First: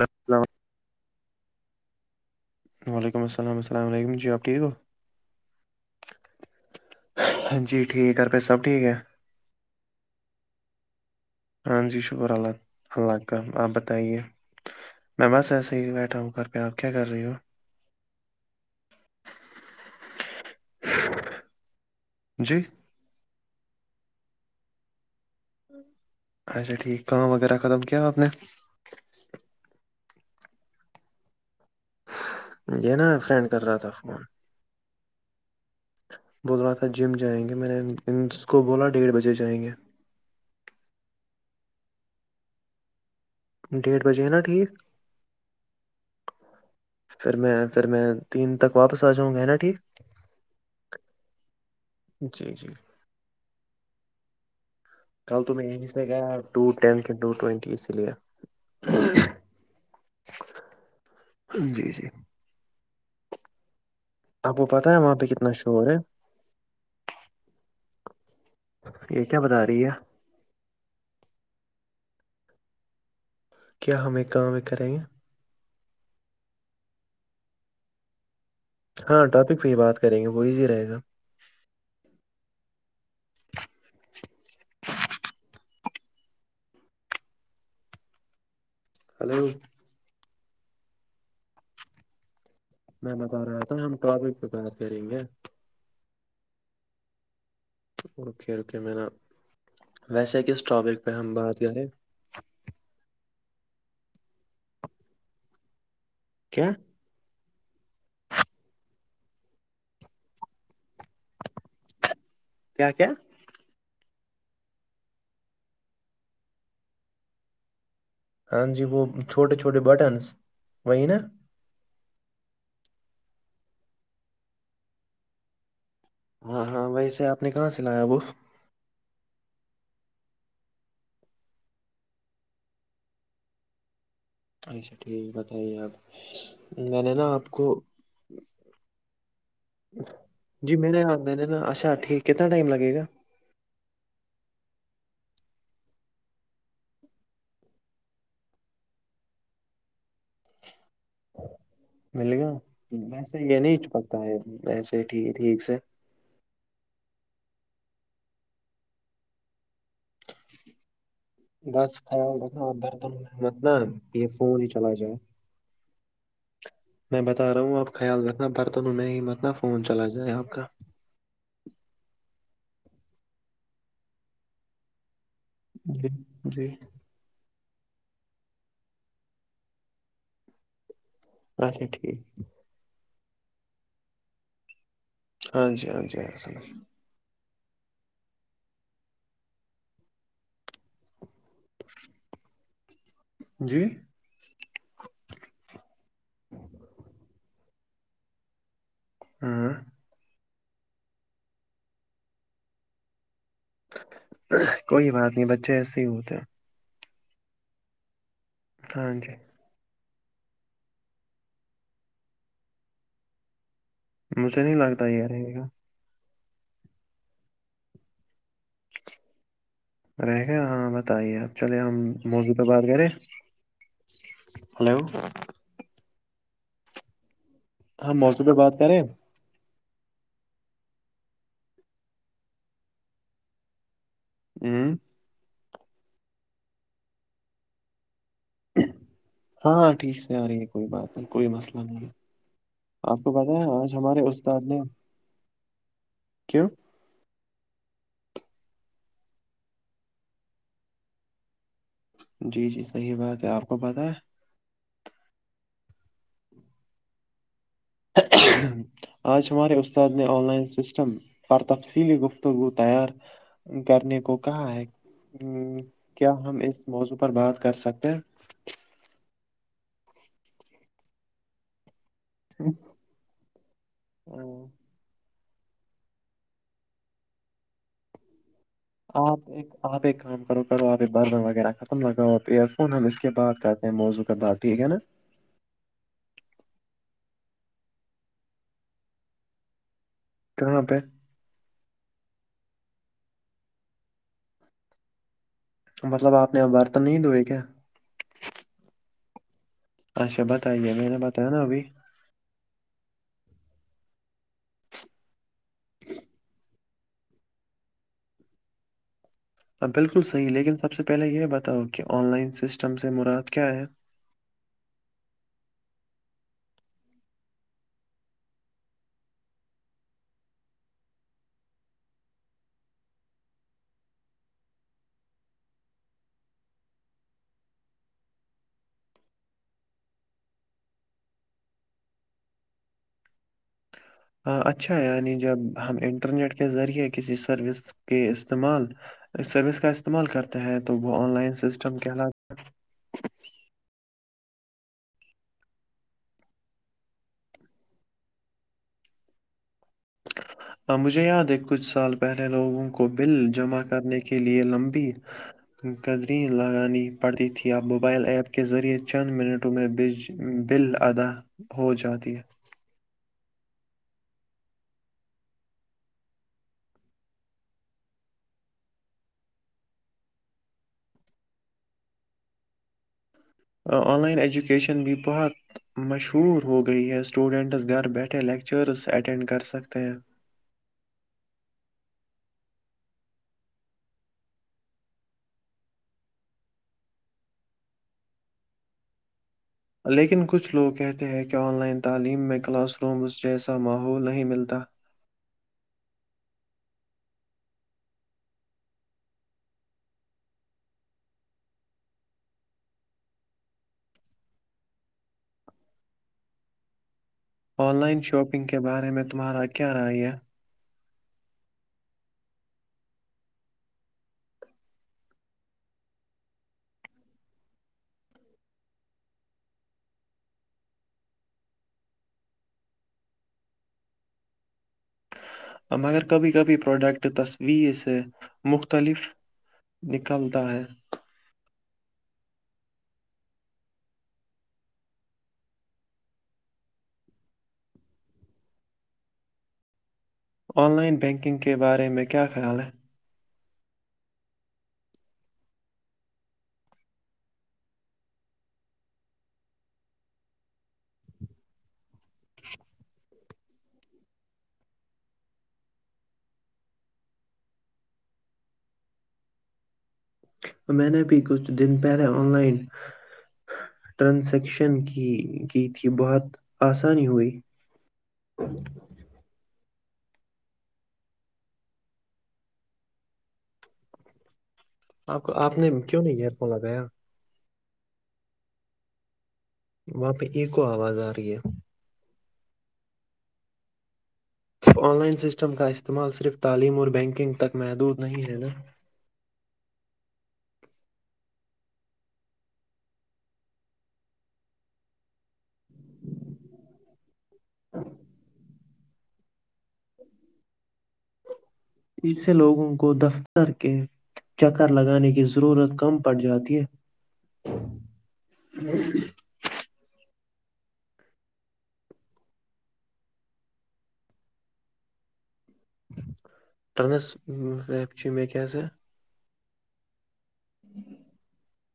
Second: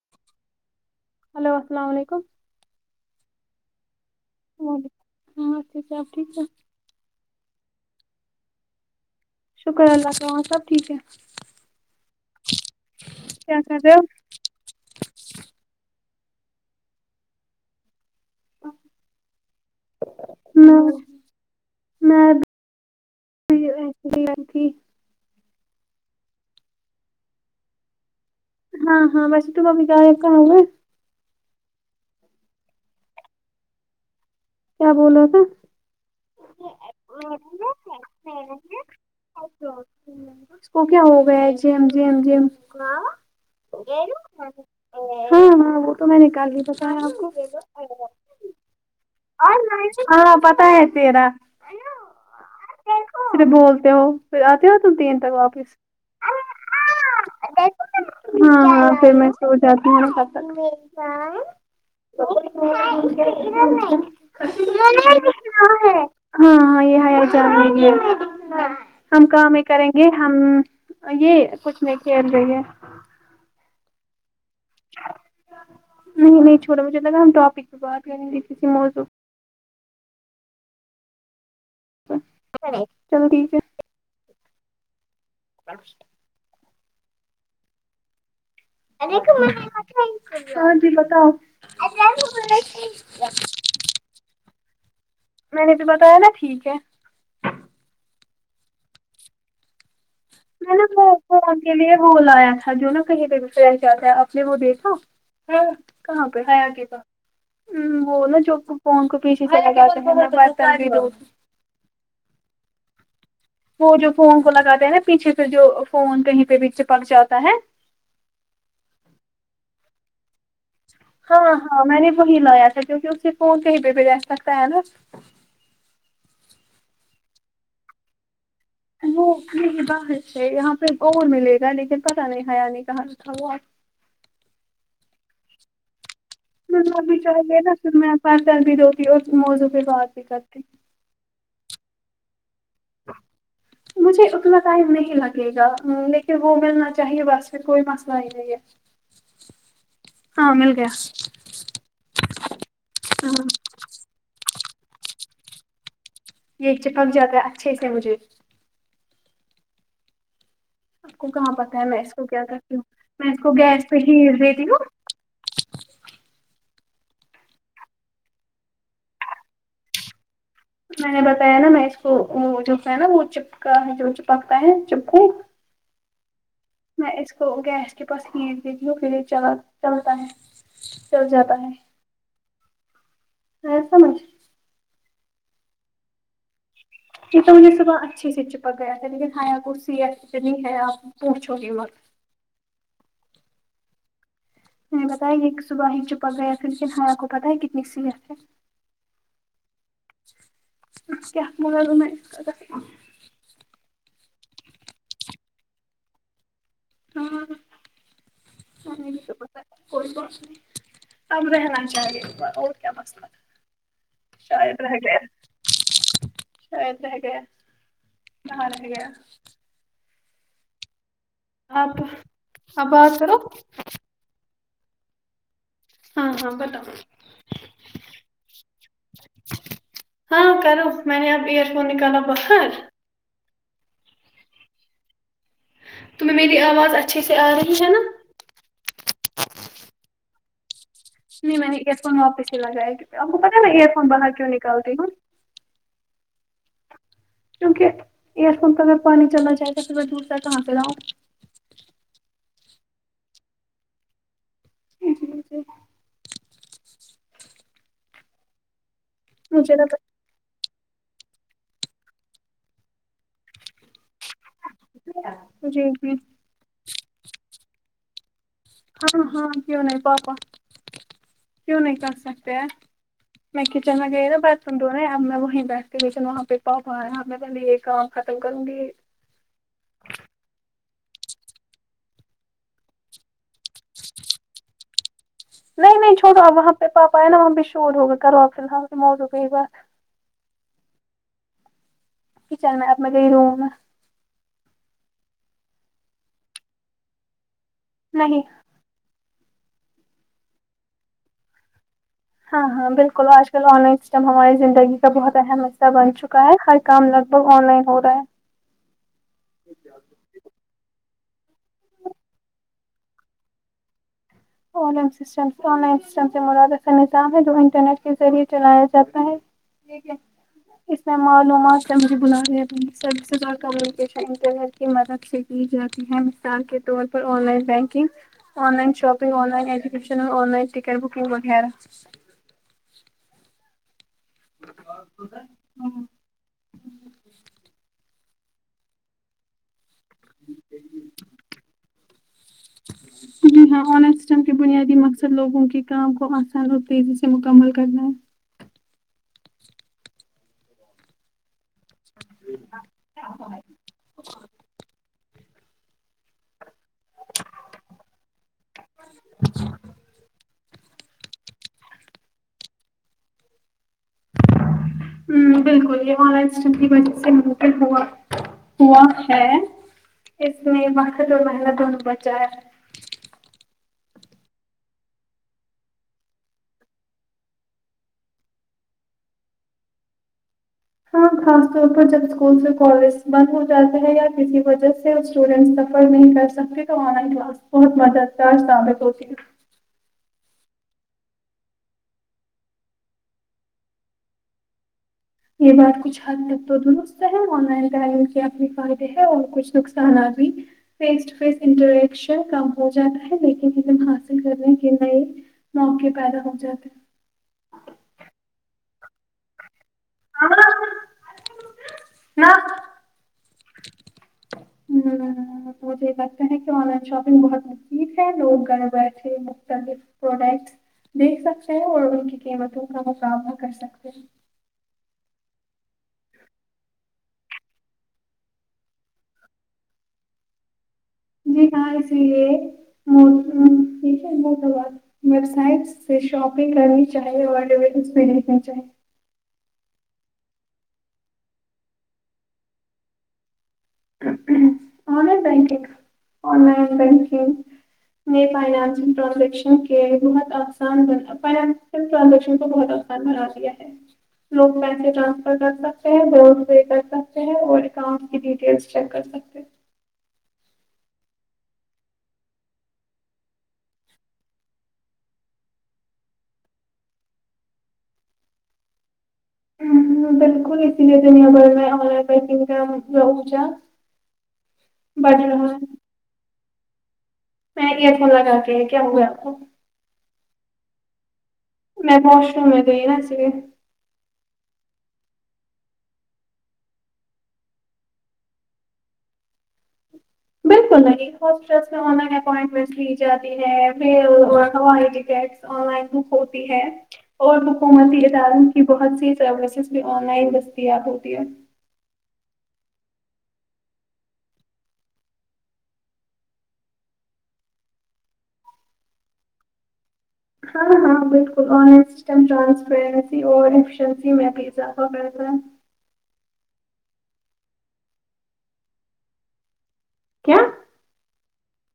الچلا hello السلام علیکم وعلیکم السل السلام علیکم جی آپ ٹھیک ہو وعلیکم ہاں صاحب ٹھیک ہے ہاں جی ٹھیک ہے ررپت سب ٹھیک ہے شکر اللہ تالیاں سب ٹھیک ہے ہاں جی شکر اللہ اللہ کا کیا آپ کر رہے ہو بتائیے میں بس ایسے ہی بیٹھا ہوں گھر پہ آپ کیا کر رہی ہو نہ میں بھی جی جی آٹھی اچھا ٹھیک کام وغیرہ ختم کیا آپ نے ہاں ہاں وسے تو ممی گایا کہا ہو ہے یہ نا فرینڈ کر رہا تھا فون کیا بول رہو تھا بول رہا تھا جم جائیں گے میں نے اس کو بولا ڈیڑھ بجے جائیں گے اس کو کیا ہو گیا ہے جم جم ج ڈیڑھ بجے ہے نا ٹھیک ہاں ہاں وہ تو میں نکال لی بتا ہے آپ کو پھر میں پھر میں تین تک واپس آجاں [unintelligible] ہاں پتا ہے تیرا جی جی بولتے ہو [inaudible] پھر آتے ہی تم تین تک کل تو میں واپس یہیں سے گیا ٹو ٹین کے ٹو ہاں ٹوینٹی اسی لیے ہاں پ مٹ [inaudible] ہو جاتی ہیں جی جی خ [inaudible] آپ کو پتہ ہے وہاں پہ کتنا شور ہے ہاں یہ ہے جان [inaudible] یہ ہم کیا کام ہی بتا رہی کریں ہے گے ہم یہ کچھ نہیں کھیل رہ ہے [inaudible] کیا ہم ایک کام کریں گے نہیں چھوا مجھے لگا ہم ٹاپک پ باتد یع کسی موضوع [inaudible] ہاں ٹاپک پہ ہی بات کریں گے وہ ایزی رہے گا چل ٹھیک ہے [inaudible] ہلو ہاں جی بتاؤ [inaudible] میں بتا رہا تھا ہم ٹاپک پہ پاس کریں گے [inaudible] میں نے بھی پتا ہے نا ٹھیک ہے اوکے اوکے م نا ویسے کس ٹاپک پہ ہم بات کریں بلایا تھا جو نہا کہیں پہ گ کیا تھا آپ نے وہ دیکھا [inaudible] کہاں پہ کیا ہےگے کا [inaudible] وہ نا چ پ کو پیچھے چ [inaudible] کیا کیا وہ جو فون کو لگاتے ہیں نا پیچھے سے جو فون کہیں پہ بییچے پک جاتا ہے ہاں جی وہ چھوٹے چھوٹے بٹنس وہی نا ہاں ہاں میں نے وہی لایا تھا کیوںکہ اسے کو کہیں پہ بھیہ ج سکتا ہے نا ہاں ہاں ویسے آپ نے کہاں سے لایا وہ وہ نہیں باہر سے یہاں پہ اورور ملے گا لیکن پت نہیں حیاانی کہ تھا وہپ [inaudible] اچھا ٹھیک ہے بتائیے آپ [inaudible] اب بھی آپ چاہیے نا کو پھر میں پر کرر بھی دتی اور موزوں پ بعات بھی کرتی [inaudible] جی میں نے میں نے نا اچھا ٹھیک کتنا ٹائم لگے گا مجھے اتنا ٹائم نہیں لگے گا لیکن وہ ملنا چاہیے بس پھر کوئی مسئلہ ہی نہیں ہے [inaudible] ہاں مل گیا مل گیا ویسے ہاں یہ نہیں چ پکتا ہے ویسے ٹھیک سے یہ چپک جاتا ہے اچھے سے مجھے آپ کو کہاں پتا ہے بس میں اس کو خیال کیا رکھنا کرتی ہوں میں اس کو برتنت ن گیس پہ ہی یہ فون ہی دیتی ہوں چلا جائے [inaudible] میں بتا رہا ہوں آپ خیال رکھنا برتنوں میں ہی مرتنا فون چلا جائے آپ کا میں نے بتایا نا میں اس کو وہ جو ہے نا وہ چپکا ہے جو چپکتا ہے چپکو جی جی [inaudible] میں اس کو گیس کے پاس کھینچ بھیتیی ہوں پریج چلا چلتا ہے چل جاتا ہے اچھا ٹھیک [inaudible] ایسم مجھ [inaudible] ہاں جی ہاں جیل [inaudible] یہ تو مجھے صبح اچھے سے چپک گیا تھا لیکن ہایا کسی ای اتنی ہے آپ پوچھو گے مت [inaudible] [inaudible] جی میں نے بتایا یہ صبح ہی چپک گیا تھا لیکن ہم کو پتا ہے کتنی سیریت ہے ہاں کیا م [inaudible] کوئی بات نہیں بچے ایسے ہی ہوتے ہیں ہاں ہاں س جی بس [inaudible] کوئیھ نہیں سم رہنا چاہیے بار اور کیا مسئلہ [inaudible] مجھے نہیں شد رہ گ لگتا یہ رہے گا [inaudible] ش ہے گ بر ہے گ رہ گیا ہاں بتائیے اب چلے ہم آپ موضوع پہ بات آپ کرے کرو ہلو ہاں ہاں بتاؤ ہاں موضوبہ بات کر رہے ہیں ہاں کرو میں نے اب ایئر فون نکالا بخر اوں تمہیں میری آواز اچھیے سے آ رہی ہے نا ہاں ٹھیک سے آ رہی ہے کوئی بات کوئی میں نے مسئلہ ایئر نہیں ہے فون واپس ہی لگایا کیونکہ آپ کو پتا ہے بتیا میں ایئر آج فون ہمارے باہر کیوں استاد نے نکالتی ہوں کیوں کیونکہ ایئر پمپ کا میں پانی چلنا چاہے تو پھر میں دور ت کہاں پہ رہا ہوں جی جی صحیح بات ہے آپ کو پتہ ہے ج ج آج ہمارے مجھے استاد لگا نے آن لائن سسٹم پر تفصیلی گفتگو تیار کرنے کو کہا ہے ہ جی جی کیا ہم اس موضوع پر بات کر سکتے ہیں ہاں ہاں کیوں نہیں پاپا کی نہیںئی کر سک ہیں میں کچن میں گئے تھاا باتھ روم تو نہیں اب میں وہیں بیٹھتین وہاں پہ پاپایا میں پہے یہ کام ختم کروں گی آپ ایک آپ ایک کام کرو کرو آپ ایک بربن وغیرہ ختم لگاؤ آپ ایئر فون ہم اس کے بعد کر ا موضو کردار ٹھیک ہے نا نہیں نہیں چوٹو آپ وہاں پہ پاپا آئے نا وہاں بھی شور ہوگئے کرو آپ فی الحال پ بھی موت ہو گئی بات کہاں پہ کچن میں آپ م کہئی روم مطلب آپ نے برتن نہیں دوئے کیا نہیں اچھا بتائیے میں نے بتایا نا ابھی ہاں ہاں بالکل آج کل آن لائن سسٹم ہماراری زندگی کا بہت اہم حصہ بن چکا ہے ہر کام لگ بھگ آن لائن ہو رہا ہے ہاں بالکل صحیح لیکن سب سے پہلے یہ بتاؤ کہ آن لائن سسٹم سے مراد کیا ہے او ن سے آن لائن سسٹم سے مرادف کا نظام ہے جو انٹرنیٹ کے ذریعے چلایا جاتا ہے ٹھیک ہے [unintelligible] اس میں معلومات سے مجھے بن سزا کا [unintelligible] مدد سے کی جاتی ہے مثال کے طور پر online banking online shopping online education online ticket booking وغیرہ ہاں اچھا یعنی جب ہم انٹرنیٹ کے ذریعے کسی سروس کے استعمال سروس کا استعمال کرتے ہیں تو وہ آن لائن سسٹم کے حلات [inaudible] جی ہاں آنر سسٹم کے بنیادی مقصد لوگوں کے کام کو آسان اور تیزی سے مکمل کرنا ہے ا مجھے یاد ہے کچھ سال پہلے لوگوں کو بل جمع کرنے کے کے لیئے لمبی قدری لگان پڑتی تھی موبائل ایپ کے ذریعے چند منٹوں میں بج بل ادا ہو جاتی ہے ہ بالکل یہ ہمارا اسٹن کی وجہ سے م پ ہوا ہوا ہے اس میں ماں جو ملا دونوں بچایا آن لائین ایجوکیشن بھی بہت مشہور ہو گئی ہے اسٹوڈینٹس گھر بیٹھے لیکچرس اٹینڈ کر سکتے ہیں ہاں خاص طور پر جب اسکولس سے کالج بند ہو جاتا ہے یا کسی وجہ سے اسٹوڈینٹ سفر نہیں کر سب کے تو آن لائن کلاس بہت مددگار ثابت ہوتی ہے- لیکن کچھ لوگ کہتے ہیں کہ آن لائن تعلیم میں کلاس رومس جیسا ماحول نہیں ملتا یہ بات کچھ حد تک تو درست ہے آن لائن ڈائیگ کے ا بھی فائدے ہے اور کچھ نقصانات بھی- فیس ٹو فیس انٹریکشن کم ہو جاتا ہے لیکن عم حاصل کرنے کے نئے- موقے پیدا ہو جات آن لائن شاپنگ کے بارے میں تمہارا کیا رائےیہ? [unintelligible] ہ تو مجھے یہ لگتے ہے کہ آن لائن شاپنگ بہت م ج ہے لوگ گھر بیٹھے مختلف پروڈکٹ- دیکھ سکتے ہیں اور ان کی قیمتوں کا مقابنا کر سکتے ہیں- مگر کبھی کبھی پروڈکٹ تصویر سے مختلف- نکلتا ہے جی ہاں س یہ موسم یہ شن بہتبات- ویب سائٹ سے شاپنگ کرنی چاہیے اور ڈیس پہ دیکھنی چاہیے- آن لائن بینکنگ کے بارے میں کیا خیال ہے- لن بکگ لائن بکنگ میں فائنانس ٹرانزیکشن کے بہت آسان ب پر- ٹرانزیکشن کو بہت آسان بنا دیا ہے- لوگ بینک ٹرانسفر کر سکتے ہیں فون پے کر سکتے ہیں اور اکاؤنٹ کی ڈیٹیلس چیک کر- اچکے میں نے بھی کچھ دن پہلے آن لائن ٹرانسیکشن کی کی تھی بہت آسانی ہوئی- ہاں- ہ بالکل اسی لیے دنیا ب میں آن لائن پنگ کا- بڑھ آپ کو رہا ہے آپ نے کیوں نہیں ایئر فون لگایا- میں یہ پ لگا کے کیا ہوا آپ کو وہاں پہ ایکو آواز آ رہی ہے- میں واش روم میں گ ہی نہا س گ- آن لائن سسٹم کا استعمال صرف تعلیم اور بینکنگ تک محدود نہیں ہے نا بالکل، نہیں ہاسپٹلس میں آن لائن اپائنٹمنٹس لی جاتی ہے ہوائی کٹ- آن لائن بک ہوتی ہے اور حکومتی اداروں کی- بہت سی سروسز بھی آن لائن دستیاب ہوتی ہے- اسے لوگوں کو دفتر کے- چکر لگانے کی ضرورت کم پڑ جاتی ہے- اور ہاں- ہاں بالکل آن لائن سم رسپیرن میں بھیہہتر ٹرانس اییپچ میں کی سا کیا?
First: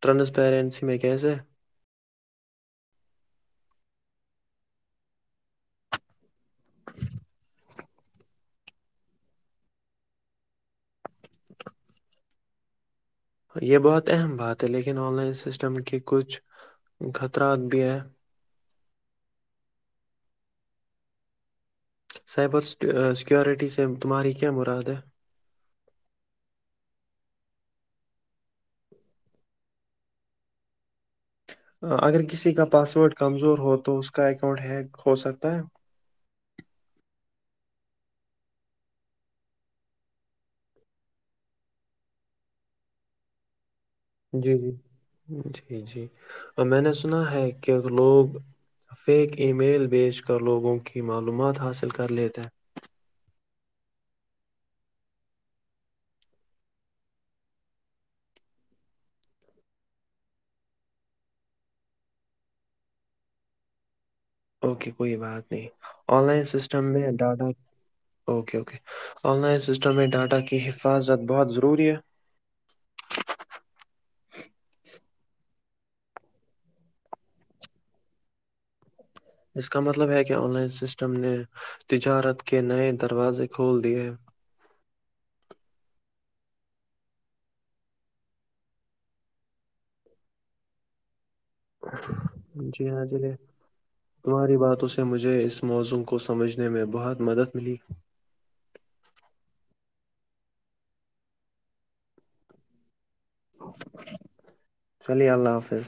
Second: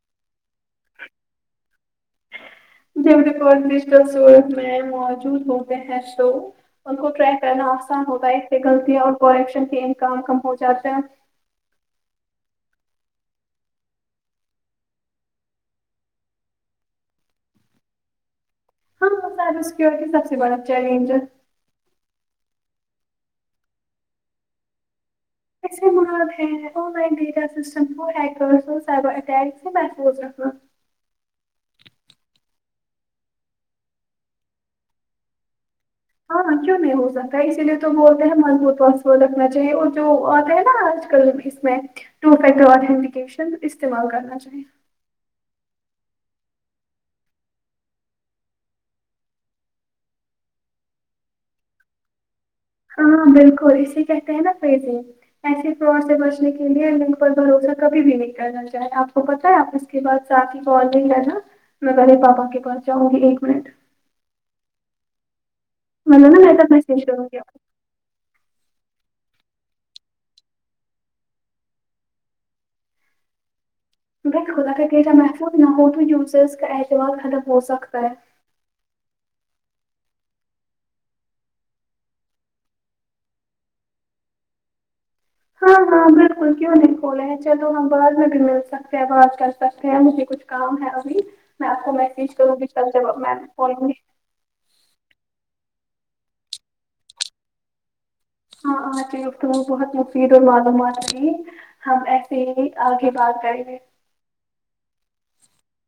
ٹرانسپیرنسی میں کیسے- جب رپور ڈجٹلڈ میں موجود ہوتے ہیں شو ان کو ٹر کرنا- نقان ہوتا ہے سے غلطی اور پرشن کے انکام کم ہو جاتا ہے- یہ بہت اہم بات ہے لیکن آن لائن سسٹم کی کچھ خطرات بھی ہیں- ہاںاں سائ سکورٹی سب سے بڑا چیلنجر- سائبر سیکورٹی سے تمہاری کیا مراد ہے- ایسے مال ہے آن لائن ڈیٹا سسٹم سیک سے میں سوز رہا- اگر کسی کا پاس ورڈ کمزور ہو تو اس کا اکاؤنٹ ہیک ہو سکتا ہے ہاں کیوں نہیں ہو سکتا ہے اسی لیے تو بولتے ہیں مضبوت وص رکھنا چاہیے اور جو آتا ہے نا آج کل میں- اس میں ٹو افیکٹر اتنٹیکیشن اس جی- جی -جی- جی اور میں نے سنا ہے کہ لوگ- فیک ای میل بیج کر لوگوں کی معلومات حاصل کر لیتے ہیں- ہاں بالکل اسے کہتے ہیں نا ف ج ایس فراڈ سے بچنے کے لیے لنک پر بھروسہ کبھی بھی نہیں کرنا چاہے آپ کو پتہ ہے آپ اس کے بعد سات ہی کو ج گ نا میں پہلے پاپا کے پہنچ جاؤں گی ایک منٹ اوکے کوئی بات نہیں آن مطلب لائن نا تب سسٹم میسج میں کروں گی ڈاٹا آپ okay okay online system میں ڈاٹا کی حفاظت بہت ضروری ہے ب خدا کر کہ جب محفوظ نہ ہو تو جوسز کا اعتوال ختم ہو سکتا ہے اس کا مطلب ہے کہ آن لائن سسٹم نے تجارت کے نئے دروازے کھول دیے ہیں ہاں ہاں بالکل کیوں نہیں کھولے ہیں چلو ہم بعد میں بھی مل سکتے ہیںواز کر سکتے ہیں مجھے کچھ کام ہے ابھی میں آپ کو میسج کروں گی جی کل جب ہاں چلیے میںال تمہاری باتوں سے مجھے اس موزوں کو سمجھنے میں بہت مدد ملی ہاں آ تیں بہت مفید اور معلومات رہی ہم سے آگے بات کریں گے چلیے اللہ حافظ